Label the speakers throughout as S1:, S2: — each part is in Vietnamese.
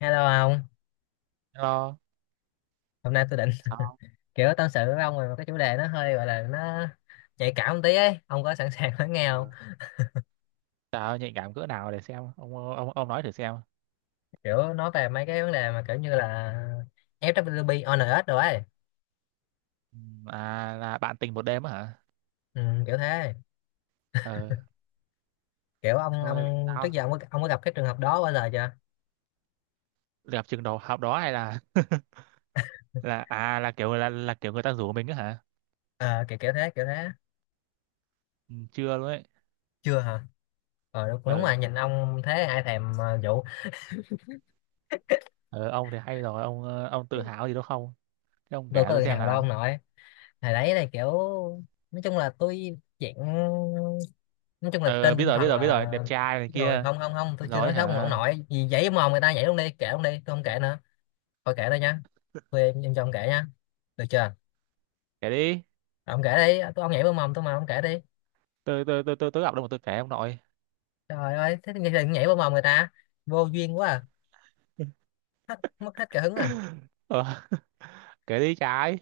S1: Hello ông,
S2: Hello,
S1: hôm nay tôi định
S2: sao?
S1: kiểu tâm sự với ông về một cái chủ đề nó hơi gọi là nó nhạy cảm một tí ấy, ông có sẵn sàng lắng nghe không?
S2: Ờ, Trời ơi, nhạy cảm cỡ nào để xem ông nói thử xem.
S1: Kiểu nói về mấy cái vấn đề mà kiểu như là ép vê kép pê, O FWB, ONS rồi ấy,
S2: À là bạn tình một đêm á hả?
S1: ừ, kiểu thế.
S2: Ờ,
S1: Kiểu ông
S2: thôi
S1: trước
S2: sao?
S1: giờ ông có gặp cái trường hợp đó bao giờ chưa?
S2: Đẹp chừng đầu học đó hay là là à là kiểu người ta rủ mình á hả?
S1: Ờ, kiểu kiểu thế kiểu thế.
S2: Ừ, chưa luôn ấy.
S1: Chưa hả? Ờ đúng, đúng
S2: Ờ,
S1: rồi, nhìn ông thế ai thèm vụ
S2: ờ, ông thì hay rồi, ông tự hào gì đâu không? Thế ông kể
S1: tôi có
S2: tôi
S1: tự
S2: xem
S1: hào đâu
S2: nào.
S1: ông nội. Hồi đấy là kiểu nói chung là tôi dạng nói chung là
S2: Ờ,
S1: trên
S2: biết
S1: tinh
S2: rồi, biết
S1: thần
S2: rồi, biết rồi,
S1: là
S2: đẹp trai này
S1: đúng rồi,
S2: kia.
S1: không không không, tôi chưa nói
S2: Rồi
S1: xấu ông
S2: hả?
S1: nội gì, giấy mồm người ta vậy luôn, đi kể luôn đi, tôi không kể nữa. Thôi kể đây nha, em cho ông kể nha, được chưa?
S2: Kể đi.
S1: Ông kể đi, tôi ông nhảy vào mồm tôi mà ông kể đi.
S2: Tôi đọc đâu mà tôi kể ông nội.
S1: Trời ơi thế thì đừng nhảy vào mồm người ta, vô duyên quá à. Hết, mất hết cả hứng à.
S2: Ờ, kể đi trái.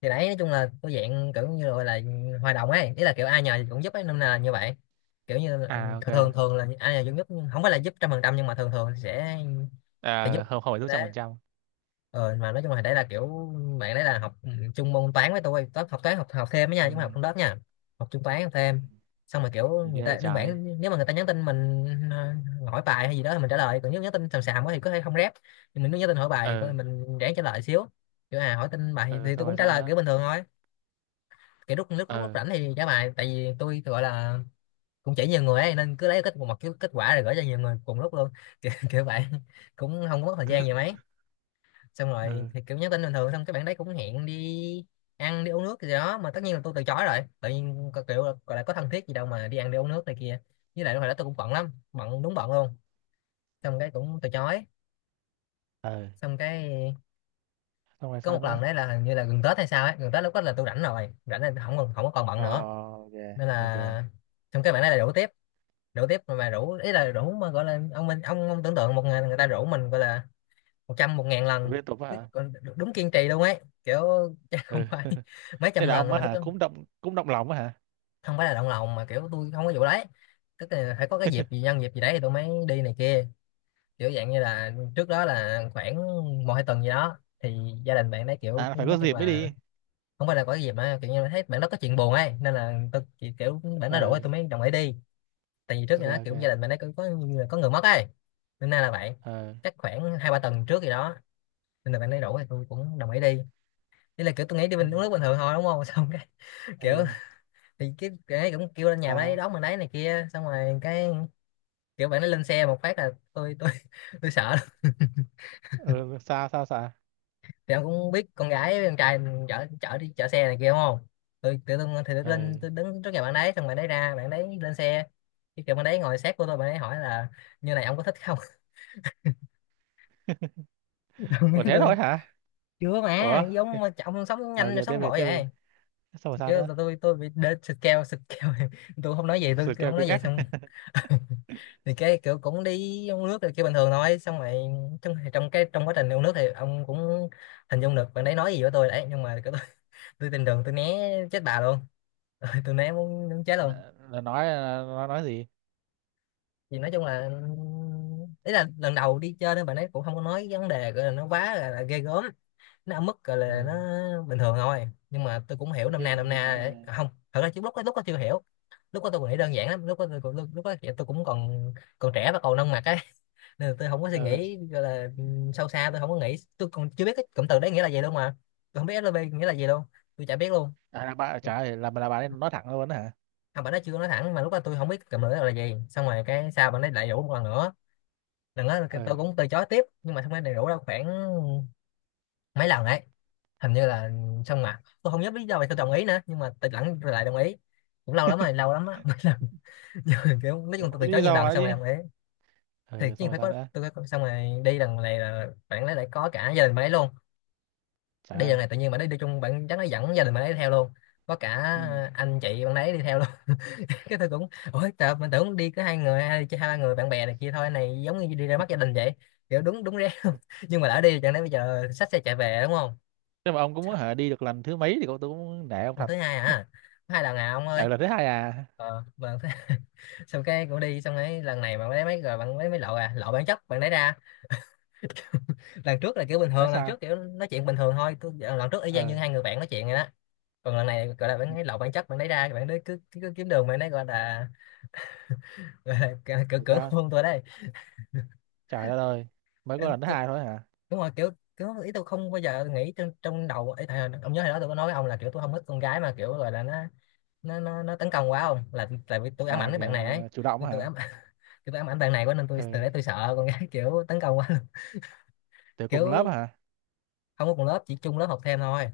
S1: Thì đấy nói chung là tôi dạng kiểu như là, gọi là hòa đồng ấy, ý là kiểu ai nhờ thì cũng giúp ấy nên là như vậy, kiểu như là,
S2: À, ok.
S1: thường thường là ai nhờ cũng giúp nhưng không phải là giúp trăm phần trăm, nhưng mà thường thường sẽ giúp
S2: À, không không phải lúc trăm
S1: thế.
S2: phần trăm.
S1: Ờ, mà nói chung là đấy là kiểu bạn đấy là học chung môn toán với tôi, toán học học thêm đó nha,
S2: Ừ.
S1: chứ không học trong lớp nha. Học chung toán học
S2: Ừ.
S1: thêm, xong rồi kiểu
S2: Thì
S1: người
S2: ghê vậy
S1: ta đơn
S2: trái?
S1: giản nếu mà người ta nhắn tin mình ờ, hỏi bài hay gì đó thì mình trả lời, còn nếu nhắn tin xàm xàm quá thì có thể không rep, nhưng mình nếu nhắn tin hỏi bài thì
S2: Ờ.
S1: mình ráng trả lời xíu. Kiểu à, hỏi tin bài
S2: Ờ.
S1: thì tôi
S2: Xong
S1: cũng
S2: rồi
S1: trả
S2: sao
S1: lời
S2: nữa?
S1: kiểu bình thường thôi, kiểu lúc
S2: Ờ.
S1: rảnh thì trả bài, tại vì tôi gọi là cũng chỉ nhiều người ấy nên cứ lấy kết một cái kết quả rồi gửi cho nhiều người cùng lúc luôn kiểu vậy, cũng không có mất thời gian gì mấy. Xong
S2: Ờ.
S1: rồi thì kiểu nhắn tin bình thường, xong cái bạn đấy cũng hẹn đi ăn đi uống nước gì đó, mà tất nhiên là tôi từ chối rồi, tự nhiên có kiểu gọi là có thân thiết gì đâu mà đi ăn đi uống nước này kia. Với lại lúc hồi đó tôi cũng bận lắm, bận đúng bận luôn, xong cái cũng từ chối.
S2: Ờ.
S1: Xong cái
S2: Xong rồi
S1: có
S2: sao
S1: một lần
S2: nữa?
S1: đấy là hình như là gần Tết hay sao ấy, gần Tết lúc đó là tôi rảnh rồi, rảnh là không còn, không có còn bận
S2: Ờ,
S1: nữa,
S2: ok,
S1: nên
S2: ok.
S1: là xong cái bạn đấy là rủ tiếp. Rủ tiếp mà rủ ý là rủ mà gọi là ông mình ông tưởng tượng một ngày người ta rủ mình gọi là một trăm một ngàn
S2: Tôi
S1: lần.
S2: biết tục á hả?
S1: Còn đúng kiên trì luôn ấy kiểu, chứ không
S2: Ừ.
S1: phải mấy
S2: Thế
S1: trăm
S2: là ông
S1: lần
S2: á
S1: mà lúc
S2: hả,
S1: đó
S2: cũng động lòng á hả?
S1: không phải là động lòng mà kiểu tôi không có vụ đấy, tức là phải có cái dịp gì, nhân dịp gì đấy thì tôi mới đi này kia. Kiểu dạng như là trước đó là khoảng một hai tuần gì đó thì gia đình bạn đấy kiểu
S2: À, là phải
S1: nói
S2: có
S1: chung
S2: dịp mới đi.
S1: là không phải là có cái dịp mà kiểu như là thấy bạn đó có chuyện buồn ấy, nên là tôi chỉ kiểu bạn nó rủ thì
S2: Ờ,
S1: tôi mới đồng ý đi. Tại vì trước thì
S2: ok,
S1: nó
S2: ok.
S1: kiểu gia đình bạn đấy cũng có người mất ấy, nên là bạn
S2: Ờ.
S1: chắc khoảng hai ba tuần trước gì đó, nên là bạn ấy rủ thì tôi cũng đồng ý đi. Đây là kiểu tôi nghĩ đi
S2: Ờ.
S1: bình uống nước bình thường thôi đúng không, xong cái
S2: Ờ,
S1: kiểu thì cái ấy cũng kêu lên nhà bạn ấy
S2: sao?
S1: đón mình đấy này kia, xong rồi cái kiểu bạn ấy lên xe một phát là tôi tôi sợ lắm.
S2: Ờ. Sao, sao, sao?
S1: Thì ông cũng biết con gái với con trai mình chở chở đi chở xe này kia đúng không. Tôi tự dưng thì tôi
S2: Ờ.
S1: lên, tôi đứng trước nhà bạn đấy xong bạn đấy ra, bạn đấy lên xe, cái kiểu bạn đấy ngồi sát của tôi, bạn ấy hỏi là như này ông có thích không. Tôi nói
S2: Ủa, thế
S1: tôi
S2: thôi hả?
S1: chưa mà
S2: Ủa.
S1: giống mà ông sống
S2: Ờ, ok,
S1: nhanh rồi,
S2: tiếp
S1: sống
S2: về,
S1: vội
S2: tiếp về.
S1: vậy.
S2: Xong rồi
S1: Chứ
S2: sao nữa?
S1: tôi bị đến scale scale tôi không nói gì, tôi,
S2: Sự
S1: tôi
S2: kêu
S1: không
S2: cứ
S1: nói gì
S2: ngắt.
S1: xong. Thì cái kiểu cũng đi uống nước rồi kiểu bình thường thôi, xong rồi trong trong cái trong quá trình uống nước thì ông cũng hình dung được bạn đấy nói gì với tôi đấy, nhưng mà kiểu tôi, tôi tình đường tôi né chết bà luôn, tôi né muốn chết luôn.
S2: Là, nói nó nói gì?
S1: Thì nói chung là ý là lần đầu đi chơi nên bạn ấy cũng không có nói vấn đề gọi là nó quá là ghê gớm, nó ở mức gọi
S2: Ừ,
S1: là nó bình thường thôi, nhưng mà tôi cũng hiểu nôm
S2: thì
S1: na, nôm
S2: nó
S1: na
S2: nói.
S1: đấy. À, không, thật ra chứ lúc đó chưa hiểu. Lúc đó tôi còn nghĩ đơn giản lắm, lúc đó tôi lúc đó tôi cũng còn còn trẻ và còn nông mặt ấy, nên là tôi không có suy nghĩ gọi là
S2: Ờ.
S1: sâu xa, tôi không có nghĩ, tôi còn chưa biết cái cụm từ đấy nghĩa là gì luôn mà. Tôi không biết SLV nghĩa là gì luôn, tôi chả biết luôn.
S2: À, là bà trả lời là, bà ấy nói thẳng luôn đó hả?
S1: Không, bạn nó chưa nói thẳng mà lúc đó tôi không biết cụm từ đó là gì, xong rồi cái sao bạn ấy lại rủ một lần nữa. Lần đó tôi
S2: Ừ.
S1: cũng từ chối tiếp nhưng mà không phải đầy đủ đâu, khoảng mấy lần đấy hình như là xong, mà tôi không nhớ lý do vì tôi đồng ý nữa, nhưng mà tôi lẫn lại đồng ý, cũng lâu lắm rồi, lâu lắm á, mấy lần. Nhưng kiểu nói chung
S2: Không
S1: tôi
S2: biết
S1: từ chối
S2: lý
S1: nhiều
S2: do
S1: lần
S2: nữa
S1: xong rồi
S2: chứ.
S1: đồng ý. Thì
S2: Ừ,
S1: chứ
S2: xong rồi
S1: phải
S2: sao
S1: có,
S2: nữa?
S1: tôi phải xong rồi đi lần này là bạn ấy lại có cả gia đình bạn ấy luôn.
S2: Trời
S1: Đi lần
S2: ơi.
S1: này tự nhiên bạn ấy đi chung, bạn chắc nó dẫn gia đình bạn ấy theo luôn, có cả
S2: Ừ.
S1: anh chị bạn ấy đi theo luôn. Cái tôi cũng ôi trời, mình tưởng đi có hai người, hai hai ba người bạn bè này kia thôi, này giống như đi ra mắt gia đình vậy, kiểu đúng đúng ré luôn. Nhưng mà đã đi chẳng lẽ bây giờ xách xe chạy về đúng không.
S2: Nếu mà ông cũng muốn hả, đi được lần thứ mấy thì cũng, tôi cũng nể ông
S1: Lần
S2: thật.
S1: thứ hai à, có hai lần à ông ơi.
S2: Ở lần thứ hai à?
S1: Ờ bạn xong cái cũng đi, xong ấy lần này bạn lấy mấy rồi, bạn lấy mấy lậu à, lậu bản chất bạn lấy ra. Lần trước là kiểu bình
S2: Nói
S1: thường, lần
S2: sao?
S1: trước kiểu nói chuyện bình thường thôi lần trước y chang như
S2: Ừ.
S1: hai người bạn nói chuyện rồi đó. Còn lần này gọi là bạn
S2: Ừ.
S1: lấy lậu bản chất bạn lấy ra, bạn đấy cứ kiếm đường, bạn đấy gọi là gọi là cỡ cỡ
S2: Tại
S1: cỡ
S2: sao?
S1: hôn tôi đây.
S2: Trời đất ơi, mới có lần thứ
S1: Tôi,
S2: hai thôi hả?
S1: đúng rồi kiểu, kiểu ý tôi không bao giờ nghĩ trong trong đầu ấy thầy, ông nhớ hồi đó tôi có nói với ông là kiểu tôi không thích con gái mà kiểu gọi là nó tấn công quá không, là tại vì tôi
S2: À
S1: ám ảnh cái bạn
S2: kìa,
S1: này ấy.
S2: chủ động
S1: tôi
S2: á
S1: tôi
S2: hả?
S1: ám tôi ám ảnh bạn này quá nên tôi
S2: Ừ.
S1: từ đấy tôi sợ con gái, kiểu tấn công quá luôn.
S2: Từ cùng lớp
S1: Kiểu
S2: hả?
S1: không có cùng lớp, chỉ chung lớp học thêm thôi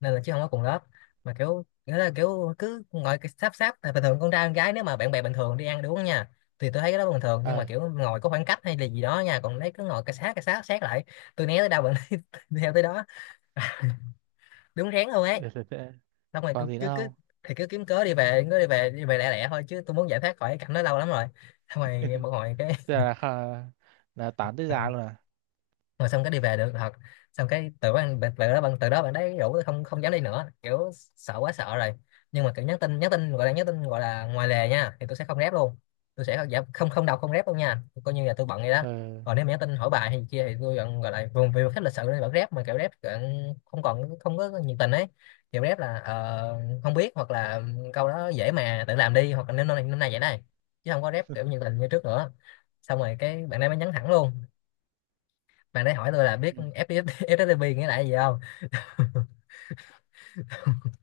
S1: nên là, chứ không có cùng lớp. Mà kiểu nghĩa là kiểu cứ ngồi cái sáp sáp. Tại bình thường con trai con gái nếu mà bạn bè bình thường đi ăn đi uống nha, thì tôi thấy cái đó bình thường, nhưng mà
S2: Ừ.
S1: kiểu ngồi có khoảng cách hay là gì đó nha, còn đấy cứ ngồi cái sát sát lại. Tôi né tới đâu bạn theo tới đó, đúng rén luôn ấy.
S2: Được, được, được.
S1: Xong rồi
S2: Còn
S1: cứ
S2: gì nữa
S1: cứ, cứ
S2: không?
S1: thì cứ kiếm cớ đi về, cứ đi về lẻ lẻ thôi, chứ tôi muốn giải thoát khỏi cái cảnh đó lâu lắm rồi. Xong rồi một hồi cái
S2: Tức là là tán tới già luôn à?
S1: rồi xong cái đi về được thật. Xong cái từ đó bạn, từ đó bạn đấy rủ tôi, không không dám đi nữa kiểu, sợ quá sợ rồi. Nhưng mà kiểu nhắn tin gọi là nhắn tin gọi là ngoài lề nha, thì tôi sẽ không rep luôn. Tôi sẽ không, dạ, không không đọc không rep luôn nha, coi như là tôi bận vậy đó.
S2: Ừ.
S1: Còn nếu mà nhắn tin hỏi bài hay gì kia thì tôi vẫn gọi là vùng vì khách lịch sự nên vẫn rep, mà kiểu rep kiểu không còn không có nhiệt tình ấy. Kiểu rep là ờ, không biết, hoặc là câu đó dễ mà tự làm đi, hoặc là năm nay vậy này, chứ không có rep kiểu nhiệt tình như trước nữa. Xong rồi cái bạn ấy mới nhắn thẳng luôn. Bạn đấy hỏi tôi là biết
S2: Ừ.
S1: FTP, FTP nghĩa là gì không.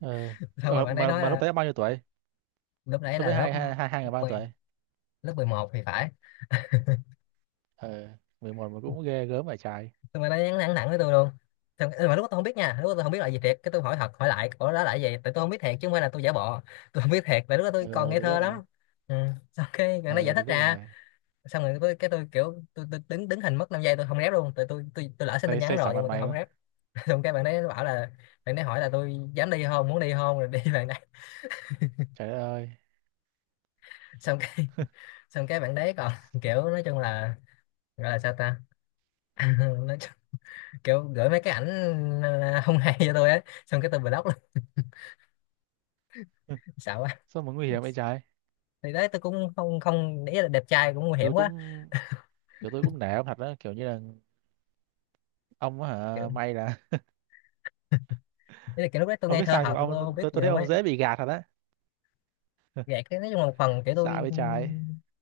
S2: Ừ.
S1: Xong rồi
S2: Ờ,
S1: bạn đấy
S2: mà
S1: nói
S2: mà lúc
S1: là
S2: đấy bao nhiêu tuổi?
S1: lúc đấy
S2: Lúc
S1: là
S2: đấy
S1: lớp
S2: hai hai hai hai người bao nhiêu
S1: mười
S2: tuổi?
S1: lớp 11 thì phải.
S2: Ờ, 11 mà cũng ghê gớm phải trái.
S1: Xong rồi nó nhắn thẳng thẳng với tôi luôn. Xong, ừ, mà lúc đó tôi không biết nha, lúc đó tôi không biết là gì thiệt, cái tôi hỏi thật hỏi lại ủa đó là cái gì, tại tôi không biết thiệt chứ không phải là tôi giả bộ. Tôi không biết thiệt, tại lúc đó tôi còn
S2: Ờ,
S1: ngây
S2: tôi biết
S1: thơ
S2: là.
S1: lắm. Ừ. Xong cái gần đó giải
S2: Ờ, tôi
S1: thích
S2: biết
S1: ra.
S2: rồi.
S1: Xong rồi tôi, cái tôi kiểu tôi đứng đứng hình mất 5 giây, tôi không rep luôn, tại tôi lỡ xin tin
S2: Xây,
S1: nhắn
S2: xây xả
S1: rồi nhưng
S2: mặt
S1: mà tôi
S2: mày
S1: không
S2: quá.
S1: rep. Xong cái bạn đấy bảo là, bạn đấy hỏi là tôi dám đi không, muốn đi không rồi đi. Bạn đấy,
S2: Trời đất ơi.
S1: xong cái, xong cái bạn đấy còn kiểu nói chung là gọi là sao ta. Nói chung, kiểu gửi mấy cái ảnh ờ, không hay cho tôi ấy, xong cái tôi block luôn. Sợ quá.
S2: Sao mà nguy hiểm vậy trái.
S1: Thì đấy tôi cũng không không để ý là đẹp trai cũng nguy hiểm
S2: Tôi
S1: quá.
S2: cũng, kiểu tôi cũng nể ông thật đó, kiểu như là ông á
S1: Kiểu,
S2: hả, may là.
S1: ý là kiểu lúc đấy tôi
S2: Không
S1: ngây
S2: biết
S1: thơ
S2: sao, nhưng
S1: hợp,
S2: mà
S1: tôi
S2: ông,
S1: không biết
S2: tôi
S1: gì
S2: tôi thấy
S1: luôn
S2: ông
S1: ấy.
S2: dễ bị gạt thật á.
S1: Gạt cái nói chung là một phần kiểu
S2: Xả
S1: tôi,
S2: vậy
S1: ừ,
S2: trái.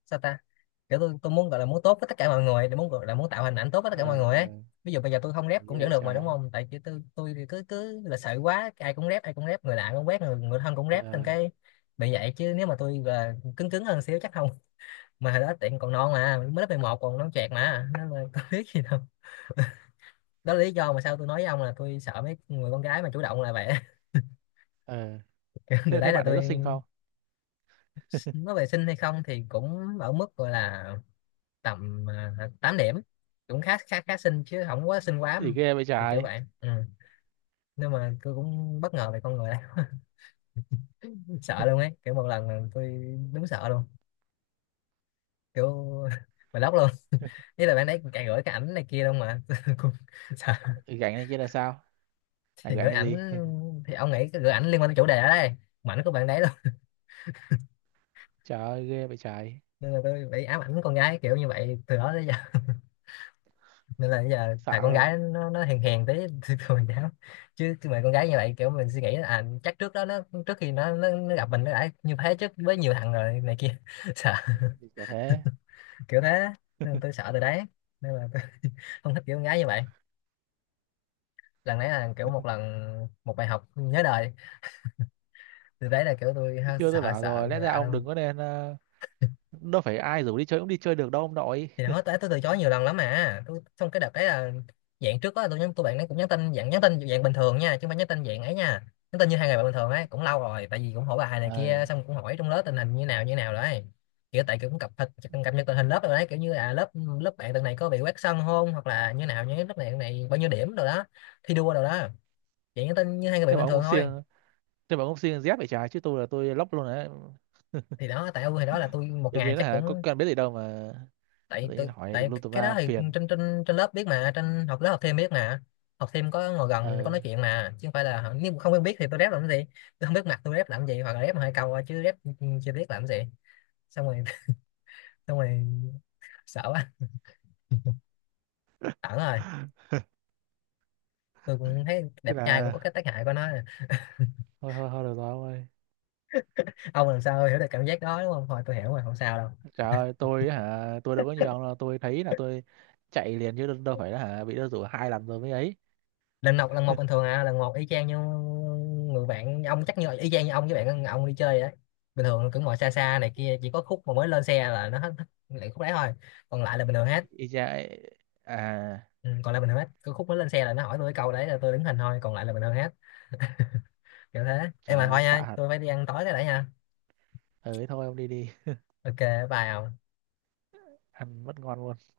S1: sao ta, kiểu tôi muốn gọi là muốn tốt với tất cả mọi người, để muốn gọi là muốn tạo hình ảnh tốt với tất
S2: Ờ.
S1: cả mọi người ấy.
S2: Ờ.
S1: Ví dụ bây giờ tôi không rep cũng
S2: Ghê
S1: vẫn
S2: vậy
S1: được
S2: trái.
S1: mà đúng không, tại chứ tôi thì cứ cứ là sợ quá, ai cũng rep, ai cũng rep, người lạ cũng quét, người người thân cũng
S2: Ờ.
S1: rep, thành cái bị vậy. Chứ nếu mà tôi là cứng cứng hơn xíu chắc không. Mà hồi đó tiện còn non mà, mới lớp 11 còn non chẹt mà nên là có biết gì đâu. Đó là lý do mà sao tôi nói với ông là tôi sợ mấy người con gái mà chủ động là vậy.
S2: Ờ.
S1: Từ
S2: thế thế
S1: đấy là
S2: bạn đấy
S1: tôi
S2: có xinh không?
S1: nói về sinh hay không thì cũng ở mức gọi là tầm 8 điểm, cũng khá khá khá xinh chứ không quá xinh quá.
S2: Gì ghê vậy
S1: Thì kiểu
S2: trái.
S1: vậy, ừ. Nhưng mà tôi cũng bất ngờ về con người này. Sợ luôn ấy, kiểu một lần là tôi đúng sợ luôn, kiểu mà lóc luôn. Ý là bạn đấy càng gửi cái ảnh này kia luôn mà cũng sợ.
S2: Gánh này kia là sao? Này
S1: Thì
S2: gánh
S1: gửi
S2: cái
S1: ảnh,
S2: gì?
S1: thì ông nghĩ cái gửi ảnh liên quan tới chủ đề ở đây, mà ảnh của bạn đấy luôn.
S2: Trời ơi ghê vậy trái.
S1: Nên là tôi bị ám ảnh con gái kiểu như vậy từ đó tới giờ. Nên là bây giờ thằng
S2: Xả
S1: con
S2: luôn.
S1: gái nó hèn hèn tí thì thường cháu. Chứ chứ mà con gái như vậy kiểu mình suy nghĩ là, à chắc trước đó nó, trước khi nó gặp mình nó đã như thế chứ, với nhiều thằng rồi này kia. Sợ,
S2: Gì chả thế.
S1: kiểu thế. Nên tôi sợ từ đấy, nên là tôi không thích kiểu con gái như vậy. Lần đấy là kiểu một lần, một bài học nhớ đời. Từ đấy là kiểu tôi
S2: Chứ
S1: ha,
S2: chưa, tôi
S1: sợ
S2: bảo
S1: sợ
S2: rồi, lẽ
S1: người
S2: ra
S1: lạ
S2: ông
S1: luôn.
S2: đừng có nên, ờ, đâu phải ai rủ đi chơi cũng đi chơi được đâu ông nội.
S1: Thì đó tôi từ chối nhiều lần lắm mà, tôi xong cái đợt đấy là dạng trước đó tôi nhắn, tôi bạn ấy cũng nhắn tin dạng bình thường nha, chứ không phải nhắn tin dạng ấy nha. Nhắn tin như hai ngày bạn bình thường ấy, cũng lâu rồi tại vì cũng hỏi bài này
S2: Ờ.
S1: kia, xong cũng hỏi trong lớp tình hình như nào đấy. Kiểu tại kiểu cũng cập nhật tình hình lớp rồi đấy, kiểu như à lớp, lớp bạn tuần này có bị quét sân không, hoặc là như nào, như lớp này tuần này bao nhiêu điểm rồi đó, thi đua rồi đó. Dạng nhắn tin như hai người bạn
S2: thế mà
S1: bình
S2: ông
S1: thường
S2: cũng
S1: thôi.
S2: siêng thế mà ông cũng siêng dép vậy trái chứ tôi là tôi lóc luôn đấy
S1: Thì đó tại ưu, thì đó là tôi một
S2: tự
S1: ngày
S2: nhiên
S1: chắc
S2: hả có
S1: cũng,
S2: cần biết gì đâu mà tự
S1: tại
S2: nhiên
S1: tôi
S2: hỏi tùm
S1: tại
S2: lum tùm
S1: cái đó
S2: la
S1: thì
S2: phiền
S1: trên trên trên lớp biết mà, trên học lớp học thêm biết mà, học thêm có ngồi gần có
S2: ờ
S1: nói chuyện mà, chứ không phải là nếu mà không quen biết thì tôi rep làm cái gì. Tôi không biết mặt tôi rep làm gì, hoặc là rep hai câu thôi, chứ rep chưa biết làm cái gì. Xong rồi xong rồi sợ quá, ẩn rồi. Tôi cũng thấy
S2: tức
S1: đẹp trai cũng
S2: là
S1: có cái tác hại của nó.
S2: thôi, thôi, thôi được rồi ông ơi.
S1: Ông làm sao hiểu được cảm giác đó đúng không, thôi tôi hiểu rồi không sao đâu.
S2: Trời ơi, tôi hả? Tôi đâu có nhiều ông đâu, tôi thấy là tôi chạy liền, chứ đâu đâu phải là hả bị nó rủ 2 lần rồi mới ấy.
S1: Lần một, lần một bình thường à, lần một y chang như người bạn ông, chắc như y chang như ông với bạn ông đi chơi đấy, bình thường cứ ngồi xa xa này kia, chỉ có khúc mà mới lên xe là nó hết hết lại khúc đấy thôi, còn lại là bình thường hết.
S2: Y chang ấy. À.
S1: Ừ, còn lại bình thường hết, cứ khúc mới lên xe là nó hỏi tôi cái câu đấy là tôi đứng hình thôi, còn lại là bình thường hết. Kiểu thế em
S2: Trời
S1: mà,
S2: ơi
S1: thôi
S2: xạ
S1: nha
S2: hạt.
S1: tôi phải đi ăn tối cái đã nha.
S2: Ừ, thôi ông đi đi.
S1: Ok, bye ông.
S2: Ăn mất ngon luôn.